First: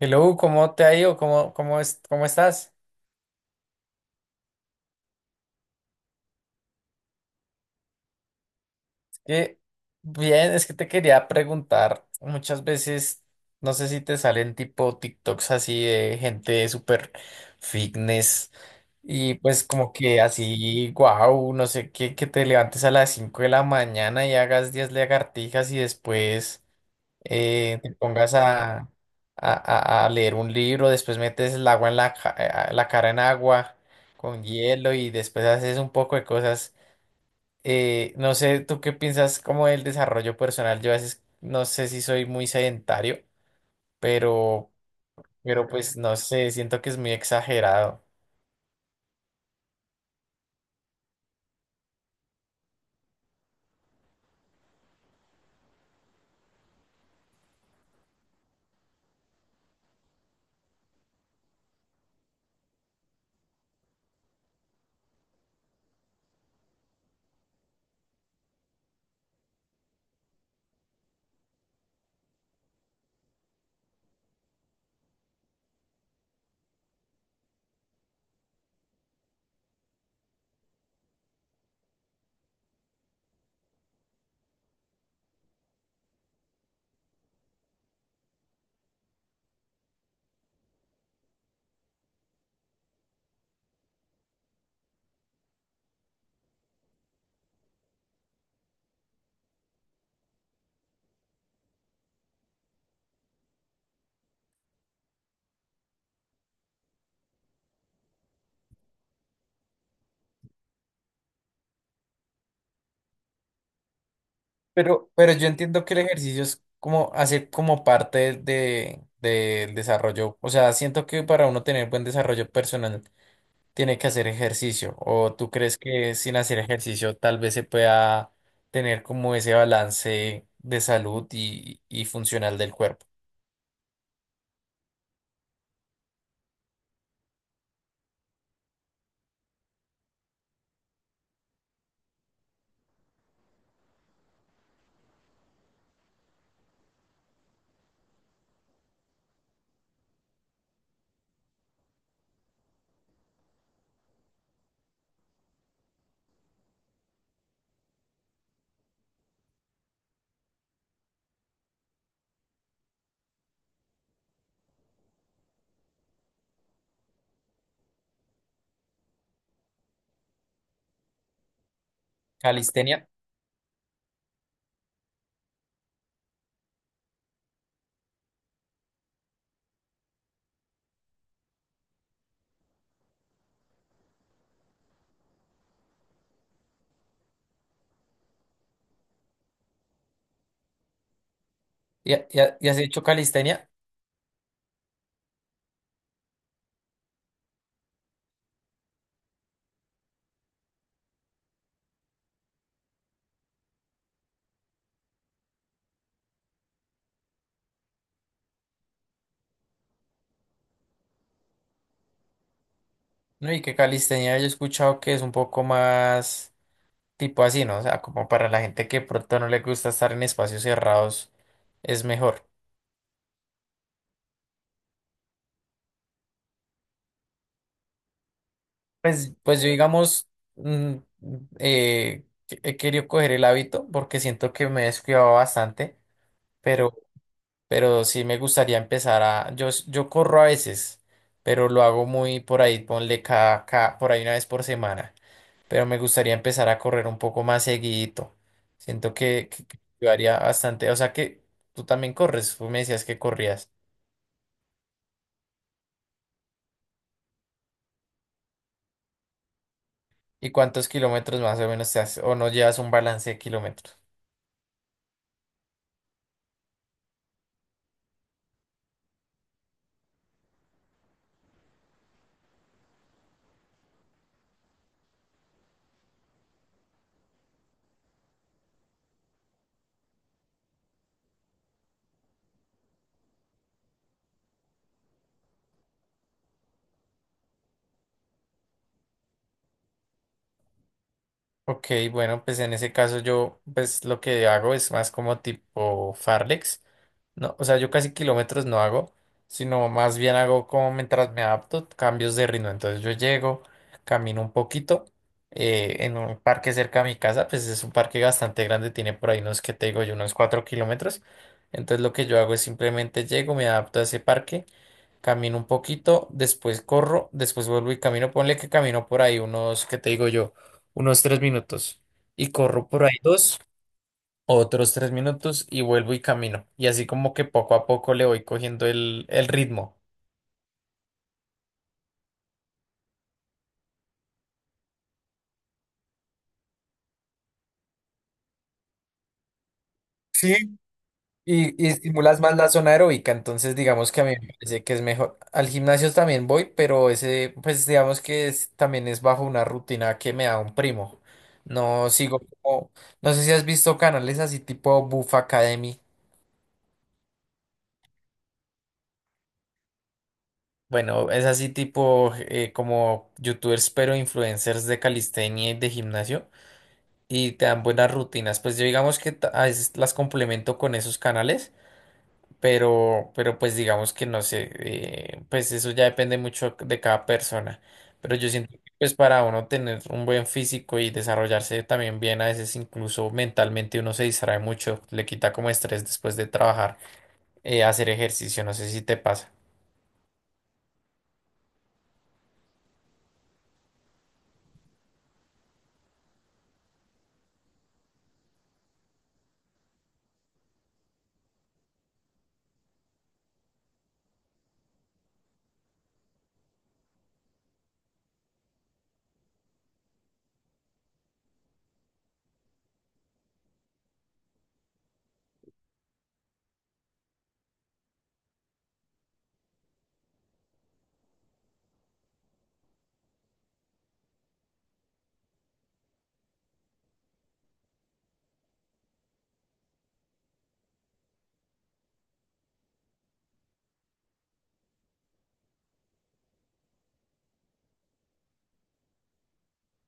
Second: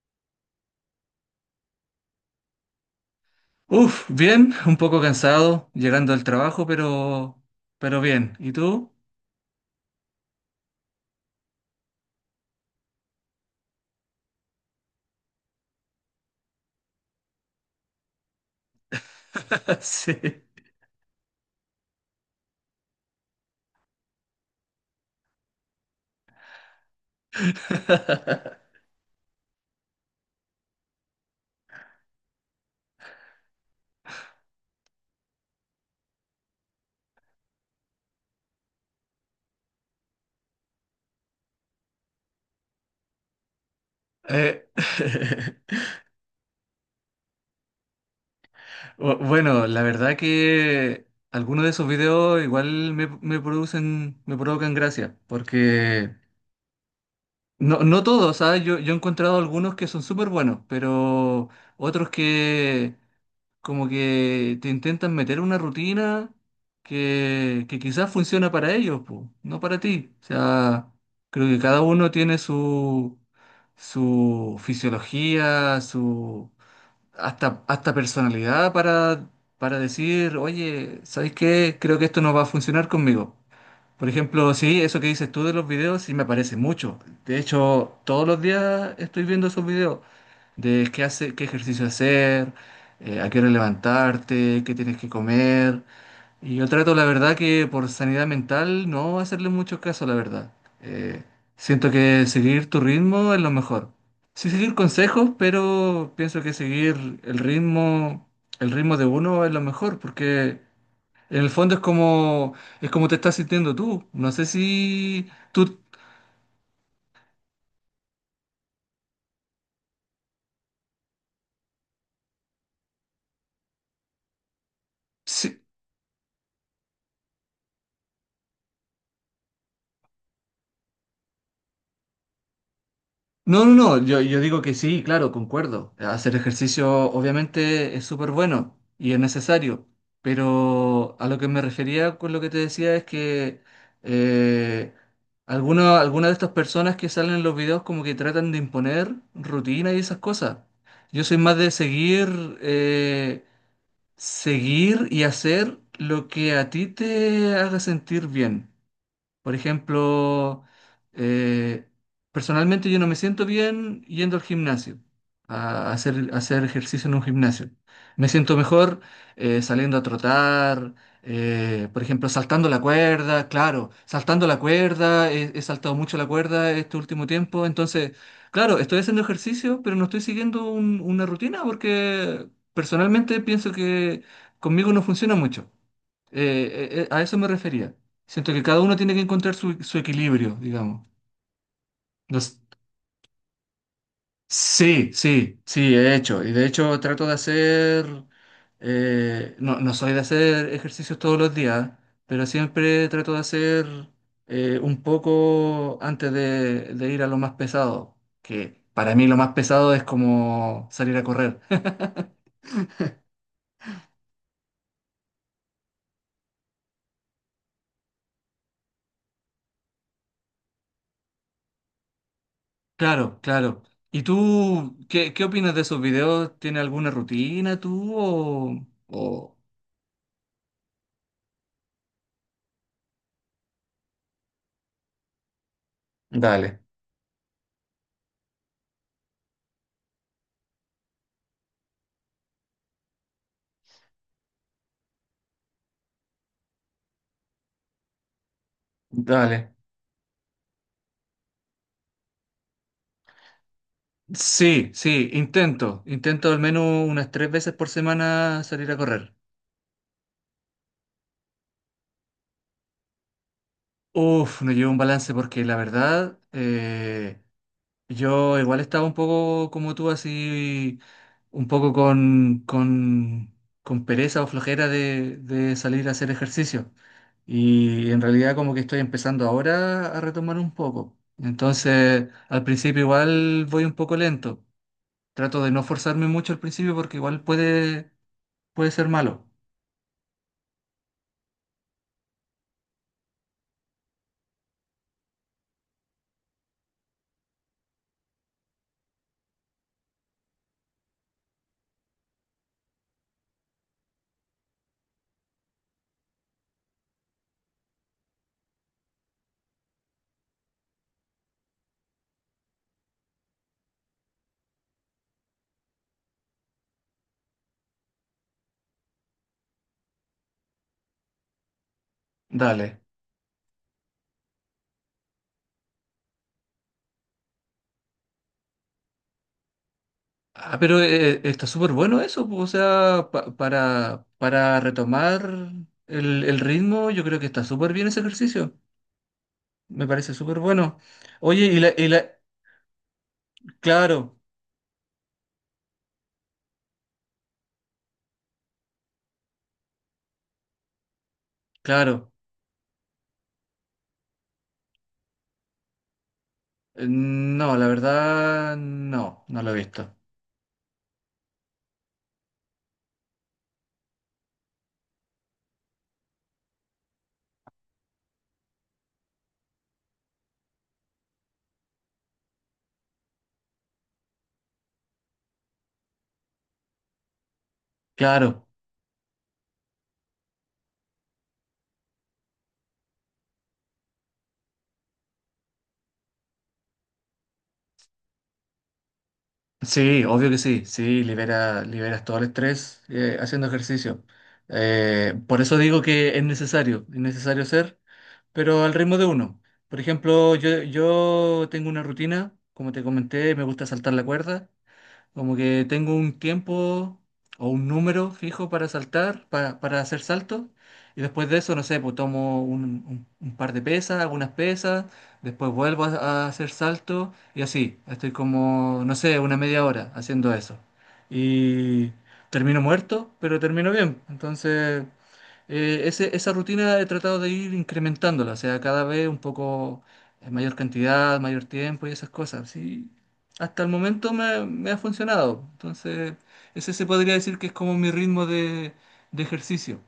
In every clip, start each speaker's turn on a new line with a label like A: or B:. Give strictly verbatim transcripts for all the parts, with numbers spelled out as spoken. A: Hello, ¿cómo te ha ido? ¿Cómo, cómo es, cómo estás?
B: Uf, bien, un poco cansado llegando al trabajo, pero, pero bien. ¿Y tú?
A: Que bien, es que te quería preguntar, muchas veces, no sé si te salen tipo TikToks así de gente súper fitness y pues como que
B: Sí.
A: así, wow, no sé, qué, que te levantes a las cinco de la mañana y hagas diez lagartijas y después eh, te pongas a, a, a- a leer un libro, después metes el agua en la, ca- eh, la cara en agua con hielo y después haces un poco de cosas. Eh, no sé, ¿tú qué piensas como del desarrollo personal? Yo a veces no sé si soy muy sedentario,
B: Eh,
A: pero, pero pues no sé, siento que es muy exagerado.
B: bu- bueno, la verdad que algunos de esos videos igual me, me producen, me provocan gracia, porque no, no todos, ¿sabes? Yo, yo he encontrado algunos que son súper buenos, pero otros que, como que te intentan meter una rutina que, que quizás funciona para ellos, po, no para ti. O sea, creo que cada uno tiene su, su fisiología, su hasta, hasta personalidad para, para decir, oye, ¿sabes qué? Creo que esto no va a funcionar conmigo. Por ejemplo, sí, eso que dices tú de los videos, sí me aparece mucho. De hecho, todos los días estoy viendo esos videos de qué hace, qué ejercicio hacer, eh, a qué hora levantarte, qué tienes que comer. Y yo trato, la verdad, que por sanidad mental no hacerle mucho caso, la verdad. Eh, siento que seguir tu ritmo es lo mejor. Sí seguir consejos, pero pienso que seguir el ritmo, el ritmo de uno es lo mejor, porque en el fondo es como, es como te estás sintiendo tú. No sé
A: Pero,
B: si
A: pero yo
B: tú...
A: entiendo que el ejercicio es como hace como parte de, del desarrollo. O sea, siento que para uno tener buen desarrollo personal tiene que hacer ejercicio. ¿O tú
B: si-
A: crees que sin hacer ejercicio tal vez se pueda tener como ese balance de salud y, y funcional del cuerpo?
B: No, no, no, yo, yo digo que sí, claro, concuerdo. Hacer ejercicio obviamente es súper bueno y es necesario, pero a lo que me refería con lo que te decía es que eh, alguna- algunas de estas personas que salen en los videos como que tratan de imponer rutina y esas cosas. Yo soy más de seguir... eh, seguir y hacer lo que a ti te haga sentir bien. Por ejemplo, eh, personalmente yo no me siento bien yendo al gimnasio, a hacer, a hacer ejercicio en un gimnasio. Me siento mejor eh, saliendo a trotar, eh, por ejemplo, saltando la
A: Calistenia.
B: cuerda, claro, saltando la cuerda, he, he saltado mucho la cuerda este último tiempo, entonces, claro, estoy haciendo ejercicio, pero no estoy siguiendo un- una rutina porque personalmente pienso que conmigo no funciona mucho. Eh, eh, eh, a eso me refería. Siento que cada uno tiene que encontrar su, su equilibrio, digamos.
A: ¿Y, ha-
B: No
A: y ha-
B: s-
A: y has hecho calistenia?
B: Sí, sí, sí, he hecho. Y de hecho trato de hacer, eh, no, no soy de hacer ejercicios todos los días, pero siempre trato de hacer eh, un poco antes de, de ir a lo más pesado, que para mí lo más pesado es como salir a correr.
A: No, y que calistenia yo he escuchado que es un poco más tipo así, ¿no? O sea, como para la gente que pronto no le gusta estar en espacios cerrados, es mejor.
B: Claro, claro. ¿Y tú qué, qué opinas de esos videos? ¿Tiene alguna rutina tú o,
A: Pues,
B: o,
A: pues yo, digamos, mm, eh, que- he querido coger el hábito porque siento que me he descuidado bastante,
B: dale,
A: pero, pero sí me gustaría empezar a. Yo, s- yo corro a veces, pero lo hago muy por ahí, ponle cada, cada- por ahí una vez por semana. Pero me gustaría empezar a correr un poco más seguidito. Siento que,
B: dale.
A: que, que ayudaría bastante. O sea que tú también corres, tú me decías que corrías.
B: Sí, sí, intento. Intento al menos unas tres veces por semana salir a correr.
A: ¿Y cuántos kilómetros más o menos te haces? ¿O no llevas un balance de kilómetros?
B: Uf, no llevo un balance porque la verdad, eh, yo igual estaba un poco como tú, así, un poco con, con, con pereza o flojera de, de salir a hacer ejercicio. Y en realidad como que estoy empezando ahora a retomar un poco. Entonces, al principio igual voy un poco lento. Trato de no forzarme mucho al principio porque igual puede, puede ser malo.
A: Ok, bueno, pues en ese caso yo, pues lo que hago es más como tipo Farlex. No, o sea, yo casi kilómetros no hago, sino más bien hago como mientras me adapto, cambios de ritmo. Entonces yo llego, camino un poquito eh, en un parque cerca de mi casa, pues es un parque bastante grande, tiene por ahí unos, que te digo yo, unos cuatro kilómetros. Entonces lo que yo hago es simplemente llego, me adapto a ese parque, camino un poquito, después corro, después vuelvo y camino. Ponle que camino por ahí unos, ¿que te digo yo? Unos tres minutos y corro
B: Dale.
A: por ahí dos, otros tres minutos y vuelvo y camino. Y así como que poco a poco le voy cogiendo el, el ritmo.
B: Ah, pero eh, está súper bueno eso, po, o sea, pa- para, para retomar el, el ritmo, yo creo que está súper bien ese ejercicio. Me parece súper
A: Sí.
B: bueno. Oye, y
A: Y, y
B: la, y la...
A: estimulas más la zona aeróbica, entonces digamos que a mí
B: Claro,
A: me parece que es mejor. Al gimnasio también voy, pero ese, pues digamos que es- también es bajo una rutina que me da un primo. No
B: claro.
A: sigo como, no sé si has visto canales así tipo Buff Academy.
B: Eh, no, la verdad, no, no lo he visto.
A: Bueno, es así tipo eh, como youtubers, pero influencers de calistenia y de gimnasio. Y te dan buenas rutinas. Pues yo digamos que ta- a veces las complemento con esos canales, pero, pero pues digamos que no sé, eh, pues eso ya depende mucho de cada persona. Pero yo
B: Claro.
A: siento que pues para uno tener un buen físico y desarrollarse también bien, a veces incluso mentalmente uno se distrae mucho, le quita como estrés después de trabajar, eh, hacer ejercicio, no sé si te pasa.
B: Sí, obvio que sí, sí, libera, liberas todo el estrés eh, haciendo ejercicio. Eh, por eso digo que es necesario, es necesario hacer, pero al ritmo de uno. Por ejemplo, yo, yo tengo una rutina, como te comenté, me gusta saltar la cuerda. Como que tengo un tiempo o un número fijo para saltar, para, para hacer saltos. Y después de eso, no sé, pues tomo un, un- un par de pesas, algunas pesas, después vuelvo a, a hacer salto y así. Estoy como, no sé, una media hora haciendo eso. Y termino muerto, pero termino bien. Entonces, eh, ese- esa rutina he tratado de ir incrementándola, o sea, cada vez un poco eh, mayor cantidad, mayor tiempo y esas cosas. Sí, hasta el momento me, me ha funcionado. Entonces, ese se podría decir que es como mi ritmo de, de ejercicio.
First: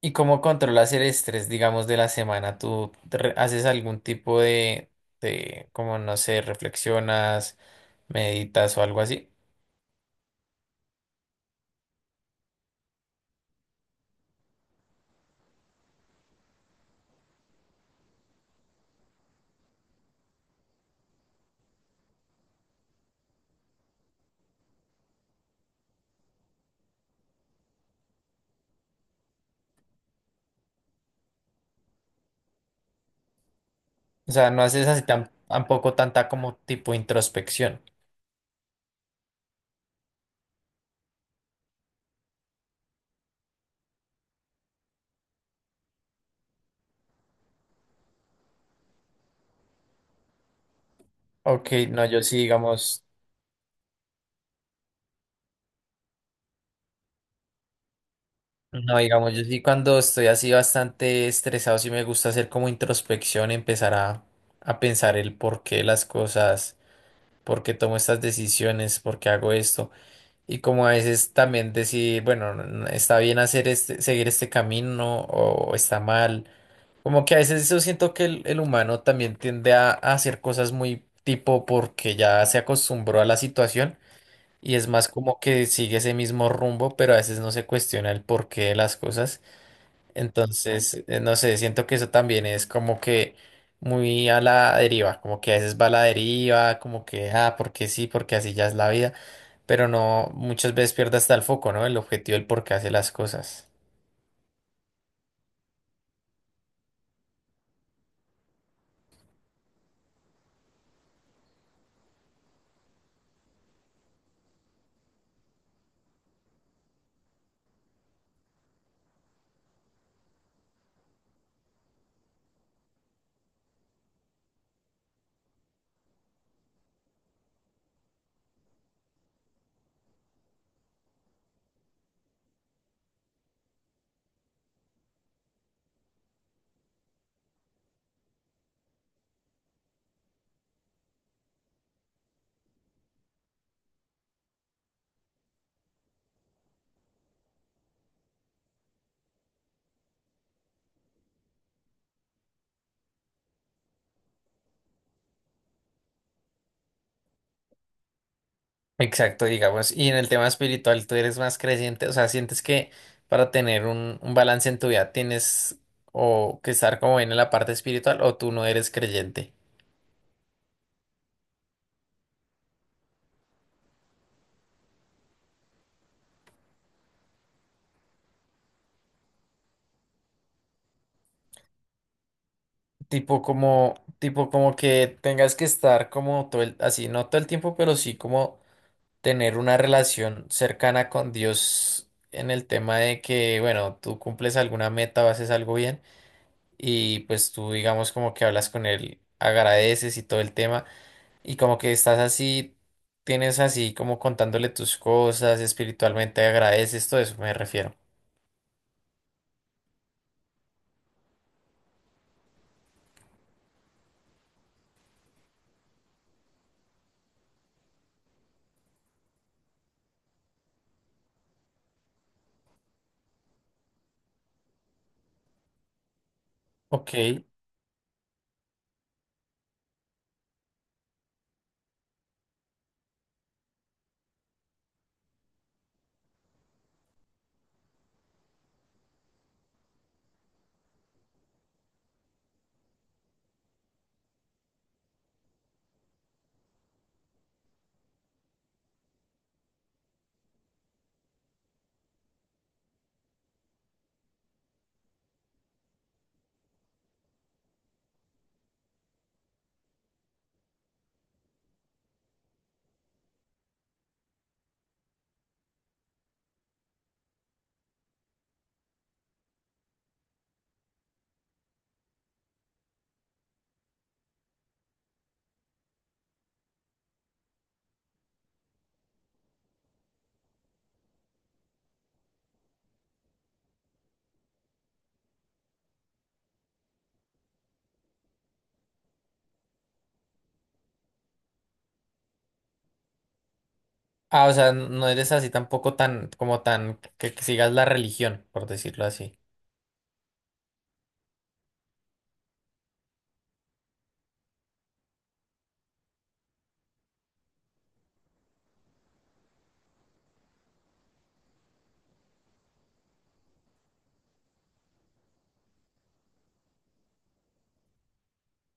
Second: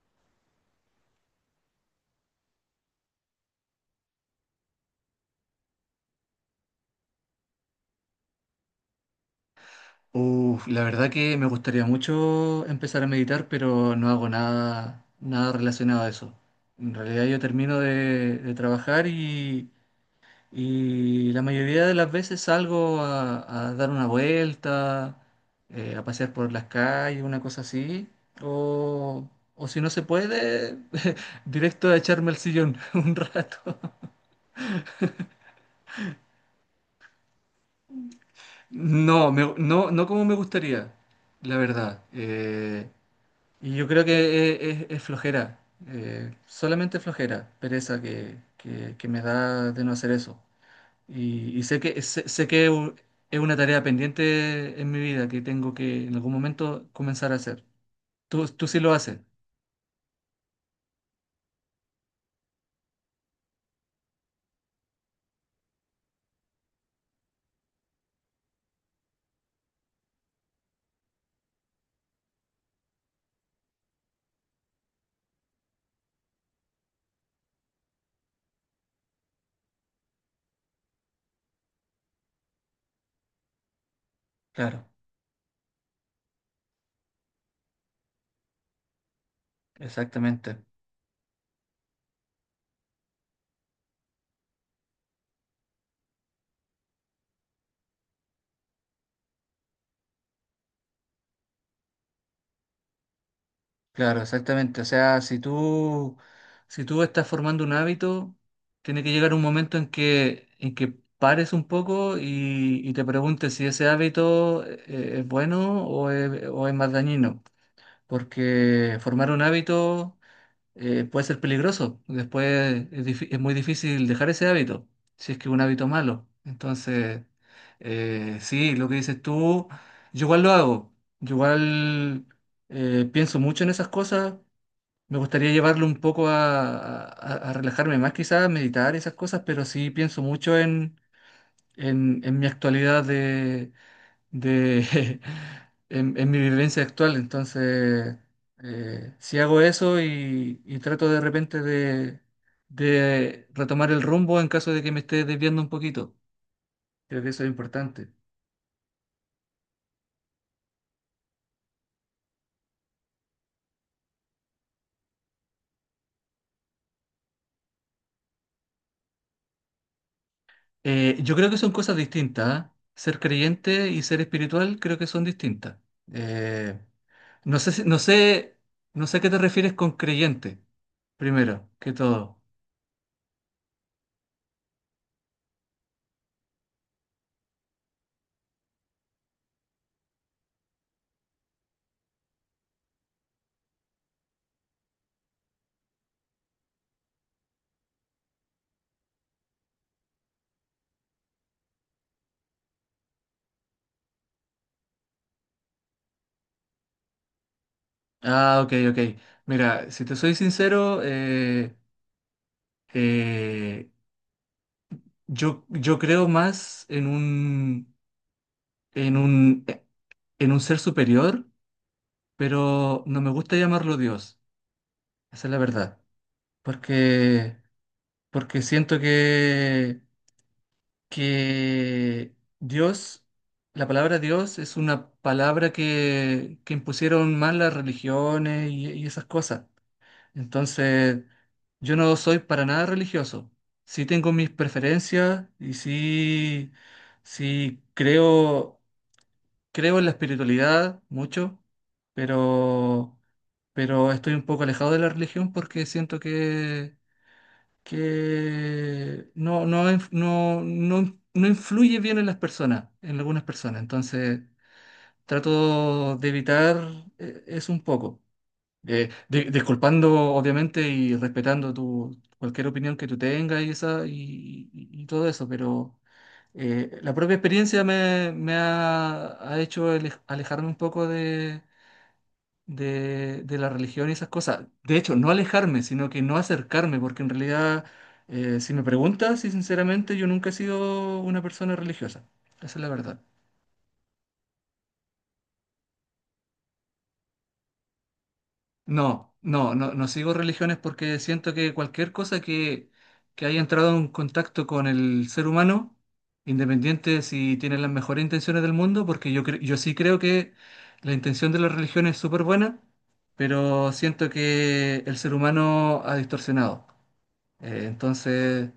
A: ¿Y cómo controlas el estrés, digamos, de la semana? ¿Tú te re- haces algún tipo de, de, como no sé, reflexionas, meditas o algo así?
B: Uf, la verdad que me gustaría mucho empezar a meditar, pero no hago nada, nada relacionado a eso. En realidad yo termino de, de trabajar y, Y la mayoría de las veces salgo a, a dar una vuelta, eh, a pasear por las calles, una cosa así. O, o si no se puede, directo a echarme al sillón un rato.
A: O sea, no haces así tan, tampoco tanta como tipo introspección.
B: No, me- no, no como me gustaría, la verdad. Eh, y yo creo que es, es- es flojera, eh, solamente flojera, pereza que, que, que me da de no hacer eso. Y, y
A: Ok,
B: sé que,
A: no, yo
B: sé,
A: sí,
B: sé que u-
A: digamos,
B: es una tarea pendiente en mi vida que tengo que en algún momento comenzar a hacer. Tú, tú sí lo
A: no,
B: haces.
A: digamos, yo sí cuando estoy así bastante estresado, sí me gusta hacer como introspección, empezar a, a pensar el por qué las cosas, por qué tomo estas decisiones, por qué hago esto. Y como a veces también decir, bueno, n- está bien hacer este, seguir este camino o está mal. Como que a veces yo siento que el, el humano también tiende a, a hacer cosas muy tipo porque ya se acostumbró a la situación y
B: Claro,
A: es más como que sigue ese mismo rumbo, pero a veces no se cuestiona el porqué de las cosas.
B: exactamente.
A: Entonces, eh, no sé, siento que eso también es como que muy a la deriva, como que a veces va a la deriva, como que, ah, porque sí, porque así ya es la vida, pero no, muchas veces pierde hasta el foco, ¿no? El objetivo, el por qué hace las cosas.
B: Claro, exactamente. O sea, si tú, si tú estás formando un hábito, tiene que llegar un momento en que, en que pares un poco y, y te preguntes si ese hábito eh, es bueno o es, o es más dañino. Porque formar un hábito eh, puede ser peligroso. Después es, difí- es muy difícil dejar ese hábito, si es que es un hábito malo. Entonces, eh, sí, lo que dices tú, yo igual lo hago. Yo igual eh, pienso mucho en esas cosas. Me gustaría llevarlo un poco a, a- a relajarme más, quizás, a meditar y esas cosas, pero sí pienso mucho en, en, en mi actualidad de, en, en mi vivencia actual. Entonces, eh, si hago eso y, y trato de repente de, de retomar el rumbo en caso de que me esté desviando un poquito, creo que eso es importante.
A: Exacto, digamos. Y en el tema espiritual, ¿tú eres más creyente? O sea, ¿sientes que para tener un, un balance en tu vida tienes o que estar como bien en la parte espiritual o tú no eres creyente?
B: Eh, yo creo que son cosas distintas, ¿ah? Ser creyente y ser espiritual creo que son distintas. Eh, no sé, si- no sé, no sé a qué te refieres con creyente, primero que todo.
A: Tipo como, tipo como que tengas que estar como todo el, así, no todo el tiempo, pero sí como tener una relación cercana con Dios en el tema de que, bueno, tú cumples alguna meta o haces algo bien y pues tú digamos como que hablas con él, agradeces y todo el tema. Y como que estás así, tienes así como contándole tus cosas, espiritualmente agradeces, todo eso me refiero.
B: Ah, ok, ok. Mira, si te soy sincero, eh, Eh, yo, yo creo más en un, en un, eh, en un ser superior, pero no me gusta llamarlo Dios. Esa es la verdad.
A: Ok.
B: Porque, porque siento que, que Dios, la palabra Dios es una palabra que, que impusieron más las religiones y, y esas cosas. Entonces, yo no soy para nada religioso. Sí tengo mis preferencias y sí, sí creo, creo en la espiritualidad mucho, pero, pero estoy un poco alejado de la religión porque siento que, que no, no, inf- no, no, no influye bien en las personas, en algunas personas. Entonces, trato de evitar eh, eso un poco. Eh, di- disculpando, obviamente, y respetando tu, cualquier opinión que tú tengas y, esa, y, y- y todo eso, pero eh, la propia experiencia me, me ha, ha hecho ale- alejarme un poco de, de, de la religión y esas cosas. De hecho, no alejarme, sino que no acercarme, porque en realidad, eh, si me preguntas, y sinceramente, yo nunca he sido una persona religiosa. Esa es la verdad.
A: Ah, o sea, no eres así tampoco tan, como tan, que, que sigas la religión, por decirlo
B: No,
A: así.
B: no, no, no sigo religiones porque siento que cualquier cosa que, que haya entrado en contacto con el ser humano, independiente de si tiene las mejores intenciones del mundo, porque yo, cre- yo sí creo que la intención de la religión es súper buena, pero siento que el ser humano ha distorsionado. Eh, entonces,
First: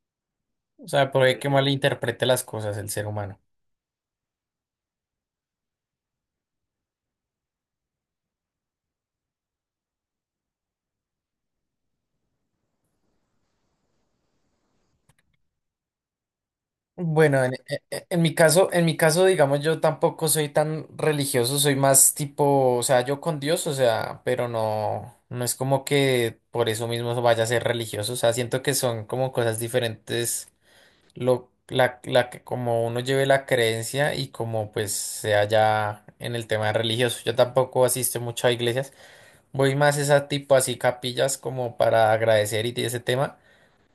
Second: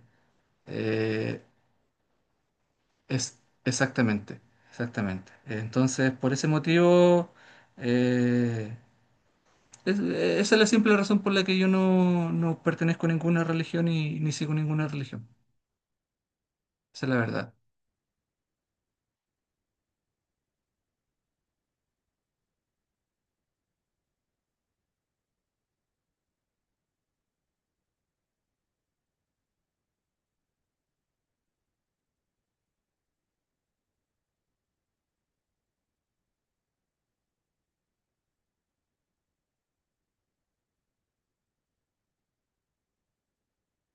A: O sea, puede
B: eh,
A: que malinterprete las cosas el ser
B: es
A: humano.
B: exactamente, exactamente. Entonces, por ese motivo... eh, Es- esa es la simple razón por la que yo no, no pertenezco a ninguna religión y ni sigo ninguna religión. Esa es la
A: Bueno,
B: verdad.
A: en, e- e- en mi caso, en mi caso, digamos, yo tampoco soy tan religioso, soy más tipo, o sea, yo con Dios, o sea, pero no, no es como que por eso mismo vaya a ser religioso, o sea, siento que son como cosas diferentes lo, la, la, que- como uno lleve la creencia y como pues sea ya en el tema religioso. Yo tampoco asisto mucho a iglesias, voy más esa tipo así capillas como para agradecer y de ese tema,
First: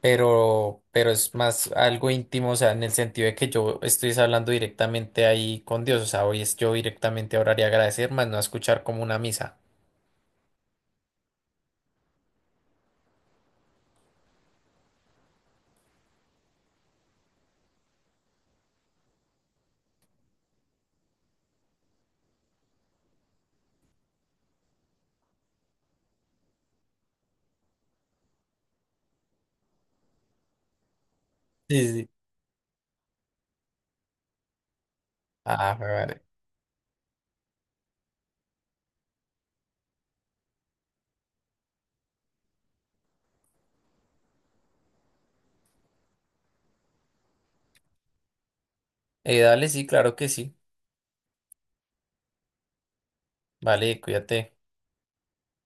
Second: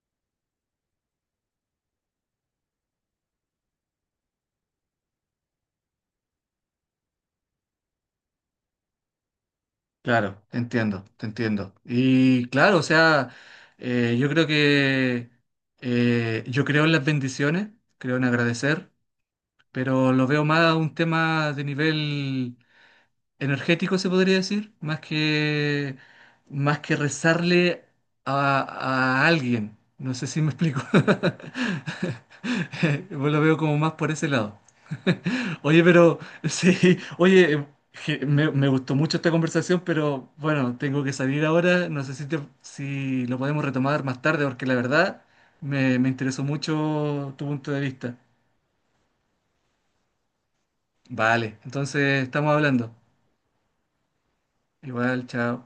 A: pero, pero es más algo íntimo, o sea, en el sentido de que yo estoy hablando directamente ahí con Dios, o sea, hoy es yo directamente a orar y agradecer, más no a escuchar como una misa.
B: Claro, te entiendo, te entiendo. Y claro, o sea, eh, yo creo que eh, yo creo en las bendiciones, creo en agradecer, pero lo veo más a un tema de nivel energético se podría decir, más que, más que rezarle a, a alguien. No sé si me explico.
A: Sí, sí.
B: Yo lo veo como más por ese lado.
A: Ah,
B: Oye, pero
A: vale.
B: sí, oye, je- me, me gustó mucho esta conversación, pero bueno, tengo que salir ahora. No sé si, te- si lo podemos retomar más tarde, porque la verdad me, me interesó mucho tu punto de vista.
A: Eh, dale, sí, claro que sí.
B: Vale, entonces estamos hablando.
A: Vale, cuídate.
B: Igual, chao.